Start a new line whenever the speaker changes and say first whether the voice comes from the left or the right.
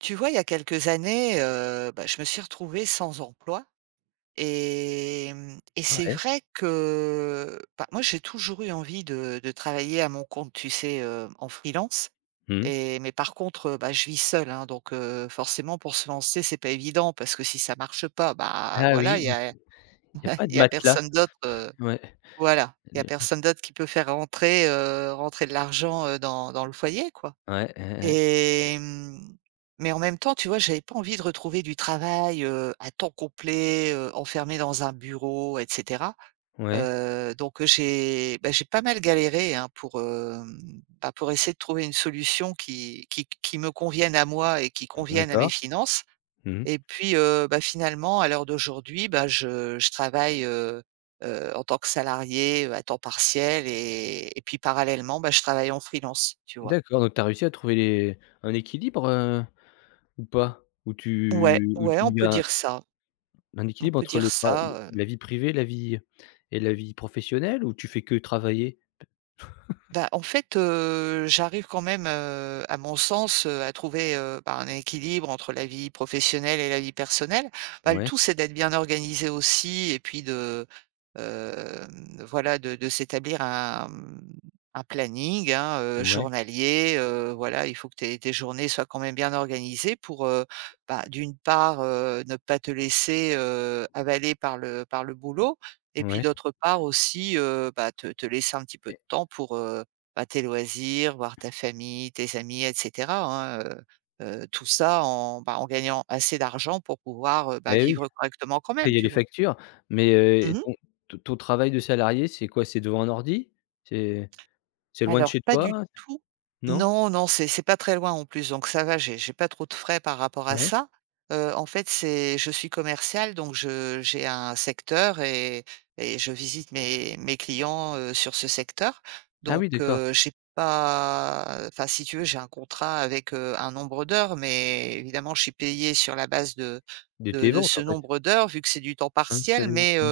right: Tu vois, il y a quelques années, bah, je me suis retrouvée sans emploi et mmh, et c'est
left: Ouais.
right: vrai que, bah, moi, j'ai toujours eu envie de travailler à mon compte, tu sais, en freelance.
left: Mmh.
right: Et mais par contre, bah, je vis seule, hein, donc forcément pour se lancer, c'est pas évident parce que si ça marche pas, bah,
left: Ah
right: voilà, il
left: oui,
right: y
left: il
right: a
left: y a pas de
right: il y a
left: matelas.
right: personne d'autre,
left: Ouais.
right: voilà, il y a
left: De
right: personne d'autre qui peut faire rentrer de l'argent, dans le foyer, quoi.
left: Ouais, hein, hein.
right: Et mais en même temps, tu vois, j'avais pas envie de retrouver du travail, à temps complet, enfermé dans un bureau et cetera.
left: Ouais,
right: Donc, j'ai bah, j'ai pas mal galéré, hein, bah, pour essayer de trouver une solution qui qui me convienne à moi et qui convienne à mes
left: d'accord.
right: finances.
left: Mmh.
right: Et puis, bah, finalement, à l'heure d'aujourd'hui, bah, je travaille en tant que salarié à temps partiel et puis parallèlement, bah, je travaille en freelance, tu vois?
left: D'accord, donc tu as réussi à trouver les un équilibre, ou pas? Ou
right: Ouais,
left: tu ou tu
right: ouais,
left: ou
right: on
left: il y
right: peut
left: a
right: dire ça.
left: un
right: On
left: équilibre
right: peut
left: entre
right: dire
left: le tra
right: ça.
left: la vie privée, la vie et la vie professionnelle, ou tu fais que travailler?
right: Bah, en fait, j'arrive quand même, à mon sens, à trouver, bah, un équilibre entre la vie professionnelle et la vie personnelle. Bah, le
left: Ouais,
right: tout, c'est d'être bien organisé aussi et puis de, hem, voilà, de s'établir un planning, hein,
left: ouais,
right: journalier, voilà. Il faut que tes journées soient quand même bien organisées pour, bah, d'une part, ne pas te laisser, avaler par le boulot et puis
left: ouais.
right: d'autre part aussi, bah, te laisser un petit peu
left: Eh
right: de temps pour, bah, tes loisirs, voir ta famille, tes amis et cetera, hein, tout ça en, bah, en gagnant assez d'argent pour pouvoir, bah,
left: eh oui,
right: vivre correctement quand même,
left: payer
right: tu
left: les
right: vois?
left: factures, mais et
right: Mmh.
left: ton travail de salarié, c'est quoi? C'est devant un ordi? C'est c'est loin de
right: Alors
left: chez
right: pas
left: toi?
right: du tout.
left: Non?
right: Non, non, c'est pas très loin en plus, donc ça va, j'ai pas trop de frais par rapport à
left: Ouais.
right: ça. En fait, c'est je suis commerciale, donc je j'ai un secteur et je visite mes clients, sur ce secteur.
left: Ah oui,
right: Donc,
left: d'accord.
right: j'ai pas, enfin, si tu veux, j'ai un contrat avec, un nombre d'heures, mais évidemment, je suis payée sur la base de
left: De tes ventes,
right: ce
left: en fait?
right: nombre d'heures vu que c'est du temps
left: Hein, sur
right: partiel.
left: les
right: Mais
left: mmh,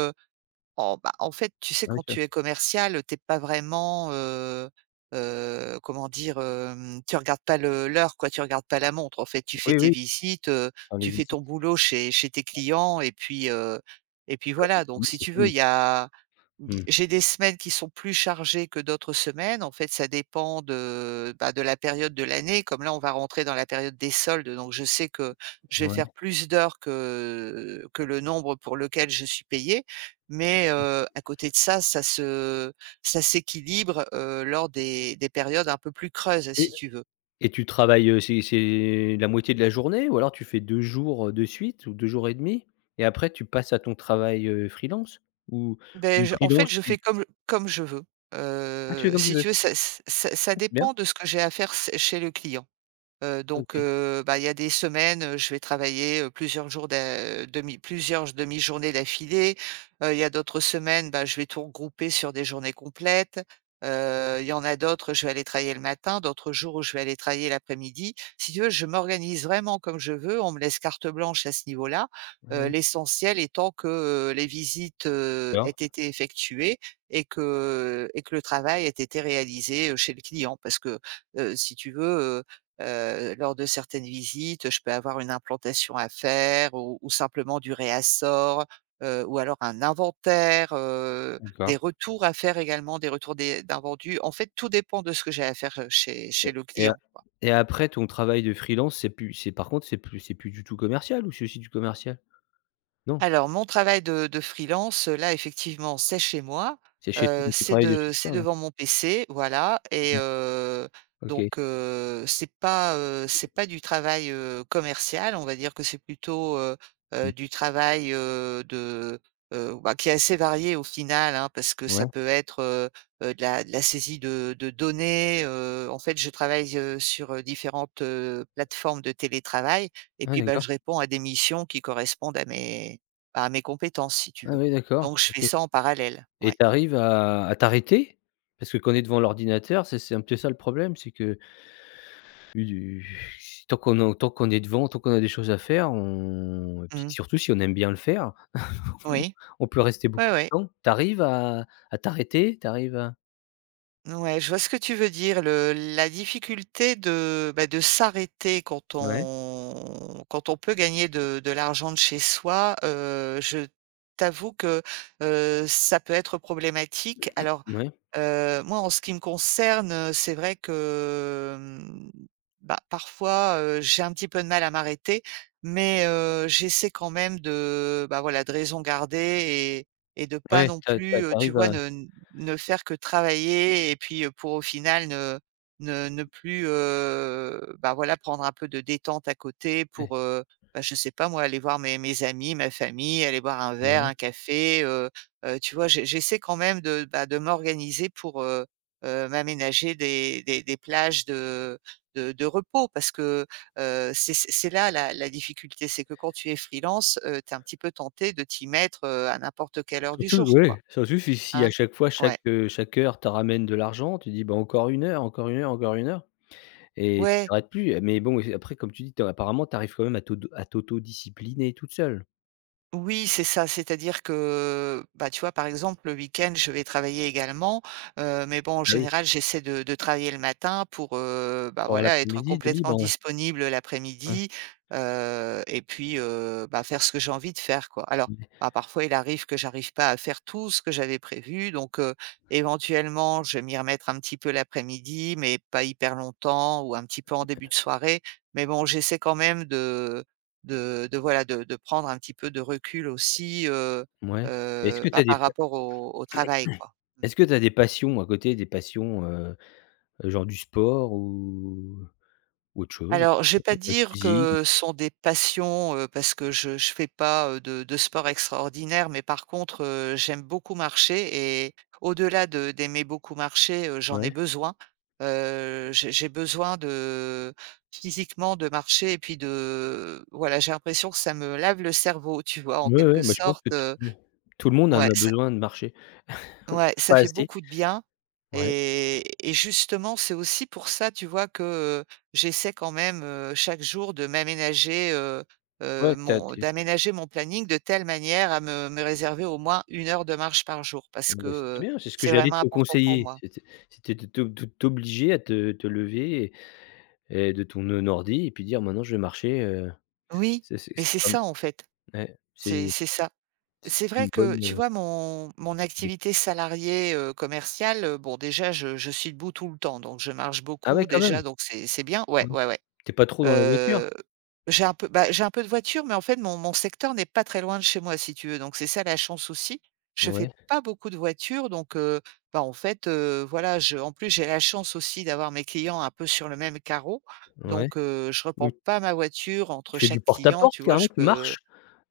right: oh, bah, en fait, tu sais,
left: ah oui,
right: quand
left: ça
right: tu es commercial, t'es pas vraiment, comment dire? Tu regardes pas le l'heure, quoi, tu regardes pas la montre. En fait, tu fais
left: oui,
right: tes
left: oui,
right: visites,
left: enfin les
right: tu fais
left: visites,
right: ton boulot chez tes clients et puis
left: quand c'est
right: voilà. Donc
left: fini,
right: si
left: c'est
right: tu veux,
left: fini.
right: il y a… Bi
left: Mmh,
right: J'ai des semaines qui sont plus chargées que d'autres semaines. En fait, ça dépend de, bah, de la période de l'année. Comme là, on va rentrer dans la période des soldes, donc je sais que je vais faire
left: ouais.
right: plus d'heures que le nombre pour lequel je suis payée. Mais à côté de ça, ça se ça s'équilibre, lors des périodes un peu plus creuses,
left: et
right: si tu veux.
left: et tu travailles, c'est la moitié de la journée, ou alors tu fais 2 jours, de suite, ou 2 jours et demi, et après tu passes à ton travail, freelance? Ou
right: Beh,
left: ou
right: je en fait,
left: freelance
right: je
left: tu
right: fais comme je veux.
left: ah tu fais comme tu
right: Si
left: veux?
right: tu veux, ça
left: Ah c'est bien,
right: dépend de ce que j'ai à faire c chez le client. Heu, donc
left: OK.
right: heu, bah, il y a des semaines, je vais travailler, plusieurs demi-journées d'affilée. Il y a d'autres semaines, bah, je vais tout regrouper sur des journées complètes. Il y en a d'autres, je vais aller travailler le matin, d'autres jours où je vais aller travailler l'après-midi. Si tu veux, je m'organise vraiment comme je veux. On me laisse carte blanche à ce niveau-là.
left: Ouais, ouais.
right: L'essentiel étant que, les visites, aient
left: D'accord,
right: été effectuées et que le travail ait été réalisé, chez le client. Parce que, si tu veux, lors de certaines visites, je peux avoir une implantation à faire ou simplement du réassort, ou alors un inventaire, des
left: d'accord.
right: retours à faire également, des retours des d'invendus. En fait, tout dépend de ce que j'ai à faire, chez
left: et
right: le
left: et a
right: client.
left: et après ton travail de freelance, c'est plus c'est par contre, c'est plus du tout commercial, ou c'est aussi du commercial? Non?
right: Alors mon travail de freelance, là effectivement, c'est chez moi,
left: C'est chez toi, donc tu travailles de chez
right: c'est
left: toi, ouais.
right: devant mon PC, voilà, et
left: Ouais,
right: donc
left: OK.
right: c'est pas, du travail, commercial. On va dire que c'est plutôt,
left: Mmh,
right: du travail, de, bah, qui est assez varié au final, hein, parce que ça
left: ouais.
right: peut être, de la saisie de données, en fait je travaille, sur, différentes, plateformes de télétravail et
left: Ouais,
right: puis, bah,
left: d'accord.
right: je réponds à des missions qui correspondent à mes compétences, si tu
left: Ah
right: veux.
left: oui, d'accord,
right: Donc je fais
left: OK.
right: ça en parallèle.
left: Et
right: Ouais.
left: tu arrives à t'arrêter? Parce que quand on est devant l'ordinateur, c'est un petit peu ça le problème, c'est que u tant qu'on en tant qu'on est devant, tant qu'on a des choses à faire, on et puis
right: Mmh.
left: surtout si on aime bien le faire,
right: Oui.
left: on peut rester
right: Oui.
left: beaucoup de
right: Ouais.
left: temps. Tu arrives à t'arrêter? Tu arrives à
right: Ouais, je vois ce que tu veux dire. Le La difficulté de, bah, de s'arrêter quand
left: ouais,
right: on peut gagner de l'argent de chez soi, je t'avoue que, ça peut être problématique. Alors,
left: mouais,
right: moi, en ce qui me concerne, c'est vrai que, bah, parfois, j'ai un petit peu de mal à m'arrêter, mais, j'essaie quand même de, bah, voilà, de raison garder et de pas
left: ouais,
right: non
left: tu as tu
right: plus, tu vois,
left: à
right: ne faire que travailler et puis, pour au final ne plus, bah, voilà, prendre un peu de détente à côté
left: ouais,
right: pour, bah, je sais pas moi, aller voir mes amis, ma famille, aller boire un verre,
left: ouais.
right: un café, tu vois? J'essaie quand même de, bah, de m'organiser pour, m'aménager des plages de repos, parce que, c'est là la la difficulté, c'est que quand tu es freelance, tu es un petit peu tenté de t'y mettre, à n'importe quelle heure du
left: Surtout
right: jour,
left: ouais,
right: quoi,
left: surtout si si à
right: hein?
left: chaque fois, chaque,
right: Ouais.
left: chaque heure te ramène de l'argent, tu dis: «Bah, encore une heure, encore une heure, encore une heure». Et tu
right: Ouais,
left: t'arrêtes plus, mais bon, et après comme tu dis, tu apparemment tu arrives quand même à t'autodiscipliner toute seule.
right: oui, c'est ça. C'est-à-dire que, bah, tu vois, par exemple, le week-end, je vais travailler également. Mais bon, en
left: Ah oui,
right: général, j'essaie de travailler le matin pour, bah,
left: pour avoir
right: voilà, être
left: l'après-midi de
right: complètement
left: libre, ouais.
right: disponible l'après-midi, et puis bah, faire ce que j'ai envie de faire, quoi. Alors,
left: Ouais,
right: bah, parfois, il arrive que j'arrive pas à faire tout ce que j'avais prévu. Donc, éventuellement, je vais m'y remettre un petit peu l'après-midi, mais pas hyper longtemps, ou un petit peu en début de soirée. Mais bon, j'essaie quand même de voilà, de prendre un petit peu de recul aussi,
left: ouais, ouais. Est-ce que tu as
right: bah,
left: des
right: par
left: pa
right: rapport au travail, quoi. Mmh.
left: Est-ce que tu des passions à côté, des passions, genre du sport ou autre chose?
right: Alors, je vais pas
left: La
right: dire
left: cuisine?
right: que ce sont des passions, parce que je fais pas, de sport extraordinaire, mais par contre, j'aime beaucoup marcher, et au-delà de d'aimer beaucoup marcher, j'en
left: Ouais.
right: ai besoin. J'ai besoin de physiquement de marcher, et puis de voilà, j'ai l'impression que ça me lave le cerveau, tu vois? En
left: Ouais, ouais,
right: quelque
left: bah, je pense
right: sorte,
left: que tout ouais, tout le monde en
right: ouais,
left: a
right: ça
left: besoin de marcher.
right: Ouais, ça
left: Pas
right: fait
left: assez.
right: beaucoup de bien,
left: Ouais.
right: et justement, c'est aussi pour ça, tu vois, que, heu, j'essaie quand même, chaque jour de m'aménager,
left: Ouais, tu as
right: mon d'aménager mon planning de telle manière à me réserver au moins une heure de marche par jour,
left: ah
right: parce que,
left: bah, c'est très bien, c'est ce que
right: c'est
left: j'allais
right: vraiment
left: te
right: important pour
left: conseiller.
right: moi.
left: C'était de t'obliger à te lever et de ton, ordi et puis dire: «Maintenant je vais marcher»,
right: Oui, mais
left: c'est
right: c'est
left: comme
right: ça, en fait,
left: ouais,
right: c'est ça.
left: c'est
right: C'est vrai
left: une
right: que,
left: bonne,
right: tu vois, mon
left: idée.
right: activité salariée, commerciale, bon déjà je suis debout tout le temps, donc je marche
left: Ah ouais,
right: beaucoup
left: quand même?
right: déjà, donc c'est bien. Ouais,
left: Mmh.
right: ouais, ouais.
left: Tu es pas trop dans la voiture?
right: Heu, j'ai un peu de voiture, mais en fait, mon secteur n'est pas très loin de chez moi, si tu veux, donc c'est ça la chance aussi. Je fais
left: Ouais,
right: pas beaucoup de voiture, donc bah, en fait, voilà, je en plus, j'ai la chance aussi d'avoir mes clients un peu sur le même carreau,
left: ouais.
right: donc je
left: Donc
right: reprends pas ma voiture
left: tu
right: entre
left: fais du
right: chaque client,
left: porte-à-porte
right: tu vois?
left: carrément,
right: Je
left: tu
right: peux…
left: marches?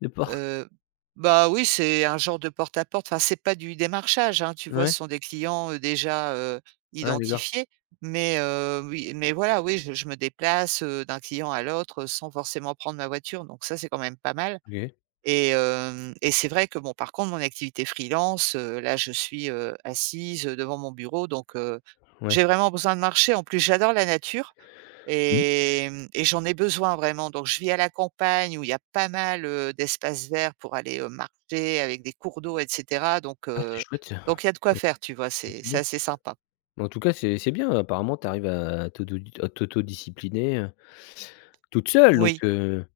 left: De por
right: Heu, bah, oui, c'est un genre de porte-à-porte. Enfin, c'est pas du démarchage, hein, tu vois?
left: ouais?
right: Ce sont des clients, déjà,
left: Ah d'accord.
right: identifiés. Mais, oui, mais voilà, oui, je me déplace, d'un client à l'autre, sans forcément prendre ma voiture, donc ça, c'est quand même pas mal.
left: OK.
right: Et c'est vrai que bon, par contre, mon activité freelance, là, je suis, assise, devant mon bureau, donc
left: Ouais.
right: j'ai vraiment besoin de marcher. En plus, j'adore la nature
left: Mmh.
right: et j'en ai besoin vraiment. Donc je vis à la campagne où il y a pas mal, d'espaces verts pour aller, marcher avec des cours d'eau et cetera,
left: Ah c'est chouette ça.
right: donc il y a de quoi
left: Ouais,
right: faire, tu vois?
left: ouais,
right: C'est
left: c'est bien.
right: assez sympa.
left: Mais en tout cas, c'est bien, apparemment tu arrives à t'autodiscipliner, toute seule donc
right: Oui.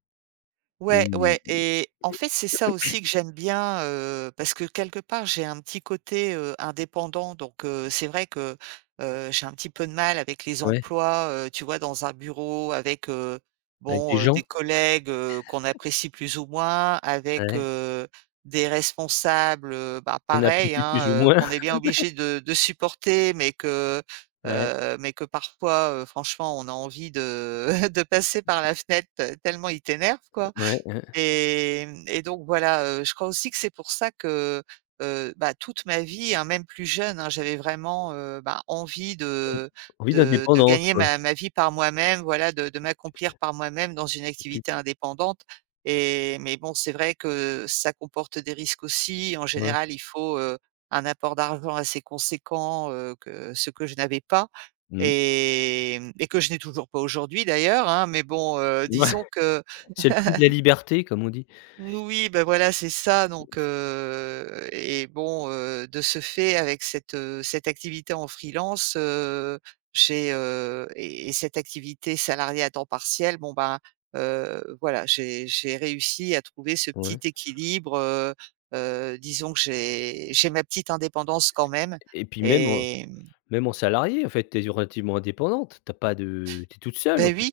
left: et
right: Ouais, ouais et en fait, c'est ça aussi que j'aime bien, parce que quelque part, j'ai un petit côté, indépendant donc c'est vrai que, j'ai un petit peu de mal avec les
left: ouais,
right: emplois, tu vois, dans un bureau avec,
left: avec des
right: bon,
left: gens.
right: des collègues, qu'on apprécie plus ou moins, avec,
left: Ouais.
right: des responsables, bah,
left: On a
right: pareil, hein,
left: plus ou moins.
right: qu'on est bien obligé de supporter
left: Ouais,
right: mais que parfois, franchement, on a envie de de passer par la fenêtre tellement ils t'énervent, quoi.
left: ouais, ouais.
right: Et mmh et donc voilà, je crois aussi que c'est pour ça que, bah, toute ma vie, hein, même plus jeune, hein, j'avais vraiment, bah, envie de
left: Envie
right: de de
left: d'indépendance
right: gagner
left: quoi.
right: ma vie par moi-même, voilà, de m'accomplir par moi-même dans une
left: Et puis
right: activité
left: t
right: indépendante et mais bon, c'est vrai que ça comporte des risques aussi. En
left: Ouais.
right: général, il faut, un apport d'argent assez conséquent, que ce que je n'avais pas
left: Mmh.
right: et mmh et que je n'ai toujours pas aujourd'hui d'ailleurs, hein, mais bon,
left: Ouais,
right: disons que
left: c'est le prix de la liberté comme on dit.
right: oui, oui, bah, voilà, c'est ça donc et bon, de ce fait, avec cette, cette activité en freelance, j'ai, et cette activité salariée à temps partiel, bon, ben, voilà, j'ai réussi à trouver ce petit
left: Ouais.
right: équilibre, disons que j'ai ma petite indépendance quand même
left: Et puis
right: et,
left: même en salarié en fait, tu es relativement indépendante, tu as pas de tu es toute seule en
right: ben
left: fait.
right: oui.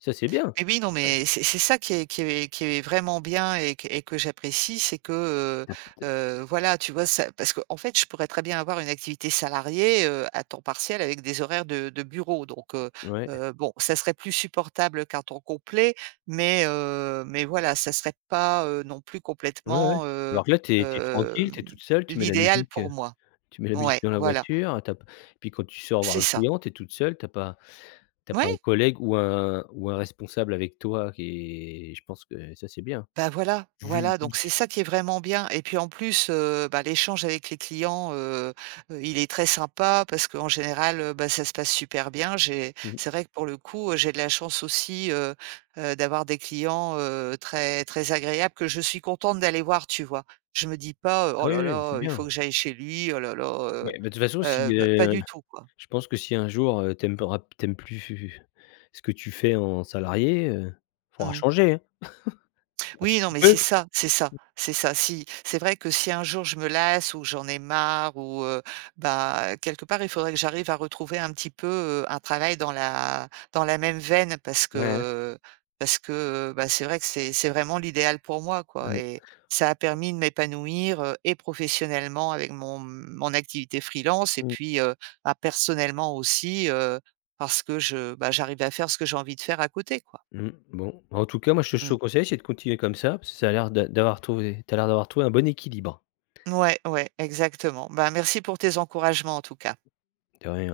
left: Ça c'est bien.
right: Mais oui, non,
left: Tu as
right: mais c'est ça qui est vraiment bien et que j'apprécie, c'est que,
left: tu
right: voilà, tu vois? Ça parce qu'en fait, je pourrais très bien avoir une activité salariée, à temps partiel avec des horaires de bureau donc
left: as ouais,
right: bon, ça serait plus supportable qu'un temps complet, mais voilà, ça serait pas, non plus
left: ouais, ouais.
right: complètement,
left: Alors que là tu es tranquille, tu es
right: hem,
left: toute seule, tu mets la
right: l'idéal
left: musique,
right: pour moi.
left: tu mets la musique
right: Ouais,
left: dans la
right: voilà,
left: voiture, tu as p puis quand tu sors voir
right: c'est
left: le
right: ça.
left: client, tu es toute seule, tu as
right: Ouais.
left: pas un collègue ou un responsable avec toi qui est je pense que ça c'est bien.
right: Bah, voilà,
left: Vu
right: voilà,
left: vu
right: donc
left: s
right: c'est ça qui est vraiment bien et puis en plus, bah, l'échange avec les clients, il est très sympa parce qu'en général, bah, ça se passe super bien. J'ai
left: mmh.
right: c'est vrai que pour le coup, j'ai de la chance aussi, d'avoir des clients, très très agréables que je suis contente d'aller voir, tu vois? Je me dis pas:
left: Ah
right: «Oh
left: oui,
right: là
left: oui, c'est
right: là, il
left: bien.
right: faut que j'aille chez lui, oh là là»,
left: Ouais,
right: heu
left: bah, de toute façon, si,
right: bah, pas du tout, quoi.
left: je pense que si un jour, tu aimes pas tu aimes plus ce que tu fais en salarié, faudra
right: Mmh.
left: changer, hein. Bah, si
right: Oui, non,
left: tu
right: mais
left: peux.
right: c'est ça, c'est ça, c'est ça. Si c'est vrai que si un jour je me lasse ou j'en ai marre ou bah, quelque part, il faudrait que j'arrive à retrouver un petit peu, un travail dans la même veine
left: Ouais,
right: parce que, bah, c'est vrai que c'est vraiment l'idéal pour moi, quoi
left: ouais.
right: et ça a permis de m'épanouir, et professionnellement avec mon activité freelance et
left: Mmh.
right: puis, bah, personnellement aussi, parce que je bah, j'arrive à faire ce que j'ai envie de faire à côté, quoi.
left: Mmh. Bon, en tout cas, moi, ce que je te
right: Mmh.
left: conseille, c'est de continuer comme ça, parce que ça a l'air d'avoir trouvé tu as l'air d'avoir trouvé un bon équilibre,
right: Ouais, ouais, exactement. Ben, merci pour tes encouragements en tout cas.
left: de rien.